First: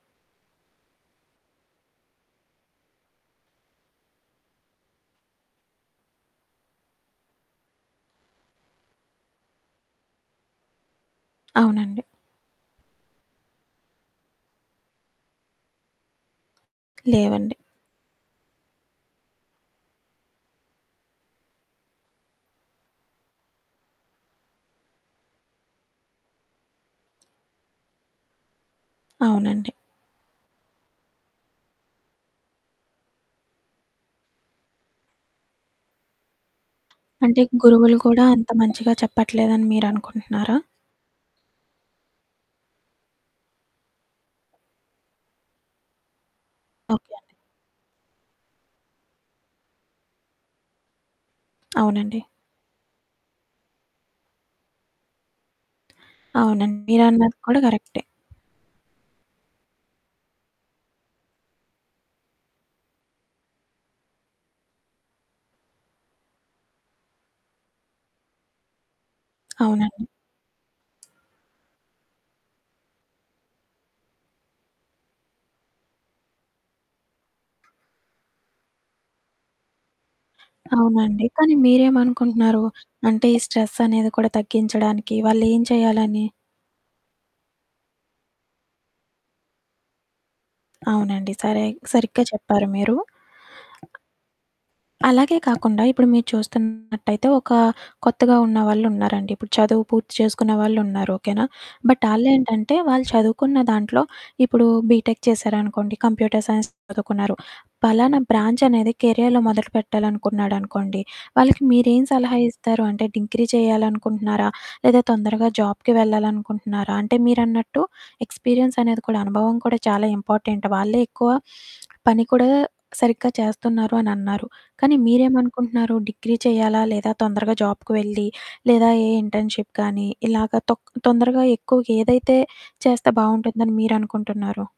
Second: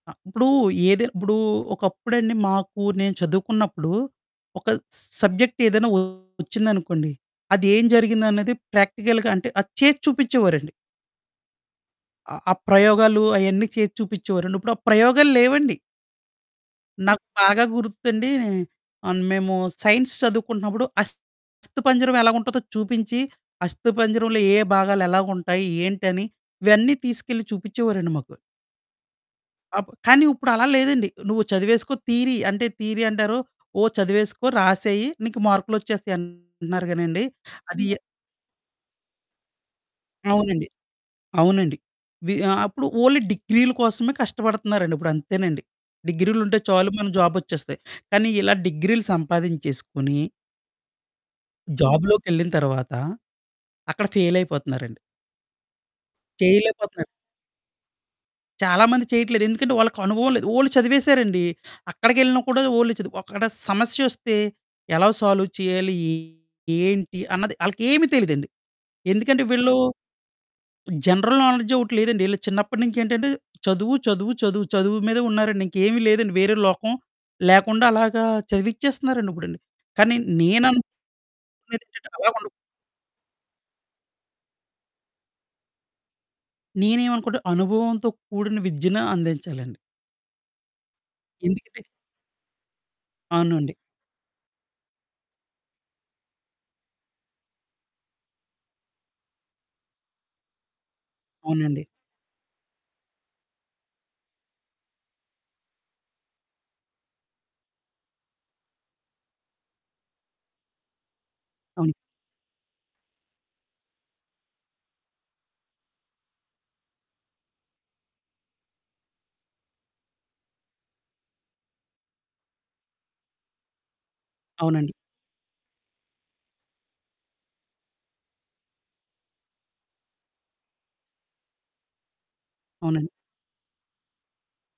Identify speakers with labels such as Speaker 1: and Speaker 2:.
Speaker 1: అ! ఇప్పుడూ ఏది ఇప్పుడూ ఒకప్పుడండి, మాకూ నేను చదువుకున్నప్పుడు ఒక సబ్జెక్ట్ ఏదైనా ఒచ్చిందనుకోండి, అదేం జరిగిందన్నది ప్రాక్టికల్‌గా అంటే, అది చేసి చూపిచ్చేవోరండి.
Speaker 2: అవునండి.
Speaker 1: ఆ! ఆ ప్రయోగాలు, అయన్నీ చేసి చూపిచ్చేవోరండి. ఇప్పుడు ఆ ప్రయోగాలు లేవండి. నాకు
Speaker 2: లేవండి.
Speaker 1: బాగా గుర్తండీ, అన్ మేమూ సైన్స్ చదువుకుంటన్నప్పుడు అస్థిపంజరం ఎలాగుంటదో చూపించి, అస్థిపంజరంలో ఏ ఏ భాగాలెలాగుంటాయి, ఏంటని ఇవన్నీ తీసుకెళ్ళి చూపిచ్చేవోరండి మాకు.
Speaker 2: అవునండి.
Speaker 1: అప్ కానీ ఉప్పుడలా లేదండి. నువ్వు చదివేసుకో థీరీ అంటే, థీరీ అంటారు. ఓ చదివేసుకో, రాసేయి, నీకు మార్కులొచ్చేస్తాయి అంటన్నారు గానండీ.
Speaker 2: అంటే,
Speaker 1: అదీ య
Speaker 2: గురువులు కూడా అంత మంచిగా చెప్పట్లేదని మీరనుకుంటన్నారా?
Speaker 1: అవునండి. అవునండి. వి ఆహ్, అప్పుడు ఓన్లీ డిగ్రీల కోసమే కష్టపడతన్నారండి, ఇప్పుడంతేనండి. డిగ్రీలుంటే చాలు
Speaker 2: ఓకే
Speaker 1: మనకు
Speaker 2: అండి.
Speaker 1: జాబొచ్చేస్తాయి. కానీ ఇలా డిగ్రీలు సంపాదించేసుకొని...
Speaker 2: అవునండి.
Speaker 1: జాబులోకెళ్ళిన తర్వాత, అక్కడ ఫెయిలయిపోతన్నారండి.
Speaker 2: అవునండి.
Speaker 1: చెయ్యలేపోతన్నారు.
Speaker 2: మీరన్నది కూడా కరెక్టే.
Speaker 1: చాలామంది చెయ్యట్లేదు. ఎందుకంటే, వాళ్ళకనుభవం లేదు. ఓన్లీ చదివేశారండి. అక్కడికెళ్ళినా కూడా ఓన్లీ చదువు. అక్కడ సమస్యొస్తే ఎలా సాల్వ్ చెయ్యాలి, ఏంటి అన్నది ఆళ్ళకేమీ తెలీదండి. ఎందుకంటే, వీళ్ళు
Speaker 2: అవునండి.
Speaker 1: జనరల్ నాలెడ్జొకటి లేదండి. ఈళ్ళకి చిన్నప్పడనుంచేంటంటే, చదువు, చదువు, చదువు, చదువు మీదే ఉన్నారండి, ఇంకేవి లేదండి. వేరే లోకం లేకుండలాగా చదివిచ్చేస్తన్నారండిప్పుడండి, కానీ
Speaker 2: అవునండి. కానీ
Speaker 1: నేననుకునేదేంటంటే అలాగుండ
Speaker 2: మీరేమనుకుంటన్నారు? అంటే, స్ట్రెస్సనేది కూడా తగ్గించడానికి వాళ్ళేం చెయ్యాలని?
Speaker 1: నేనేమనుకుంట, అనుభవంతో కూడిన విద్యను అందించాలండి.
Speaker 2: అవునండి. సరేగ్
Speaker 1: ఎందుకంటే
Speaker 2: సరిగ్గా చెప్పారు మీరు.
Speaker 1: అవునండి.
Speaker 2: అలాగే కాకుండా ఇప్పుడు మీరు చూస్తున్నట్టయితే, ఒకా కొత్తగా ఉన్న వాళ్ళున్నారండి. ఇప్పుడు చదువు పూర్తి చేసుకునే వాళ్ళున్నారు, ఓకేనా?
Speaker 1: అవునండి.
Speaker 2: బట్, ఆళ్ళేంటంటే, వాళ్ళు చదువుకున్న దాంట్లో ఇప్పుడూ బీటెక్ చేశారనుకోండి, కంప్యూటర్ సైన్స్ చదువుకున్నారు. పలానా బ్రాంచనేది కెరియాలో మొదలుపెట్టాలనుకున్నాడనుకోండి, వాళ్ళకి
Speaker 1: అవును.
Speaker 2: మీరేం సలహా ఇస్తారు? అంటే, డిగ్రీ చెయ్యాలనుకుంటన్నారా, లేదా తొందరగా జాబ్‌కి వెళ్ళాలనుకుంటన్నారా? అంటే, మీరన్నట్టు ఎక్స్‌పీరియన్సనేది కూడా అనుభవం కూడా చాలా ఇంపార్టెంట్. వాళ్ళే ఎక్కువ పని కూడా సరిగ్గా చేస్తన్నారు అనన్నారు,
Speaker 1: అవునండి.
Speaker 2: కానీ మీరేమనుకుంటున్నారు డిగ్రీ చెయ్యాలా, లేదా తొందరగా జాబ్‌కి వెళ్లి, లేదా ఏ ఇంటర్న్‌షిప్ కానీ, ఇలాగ తొక్ తొందరగా ఎక్కువుగేదైతే
Speaker 1: అవునండి.
Speaker 2: చేస్తే బావుంటుందని మీరనుకుంటున్నారు?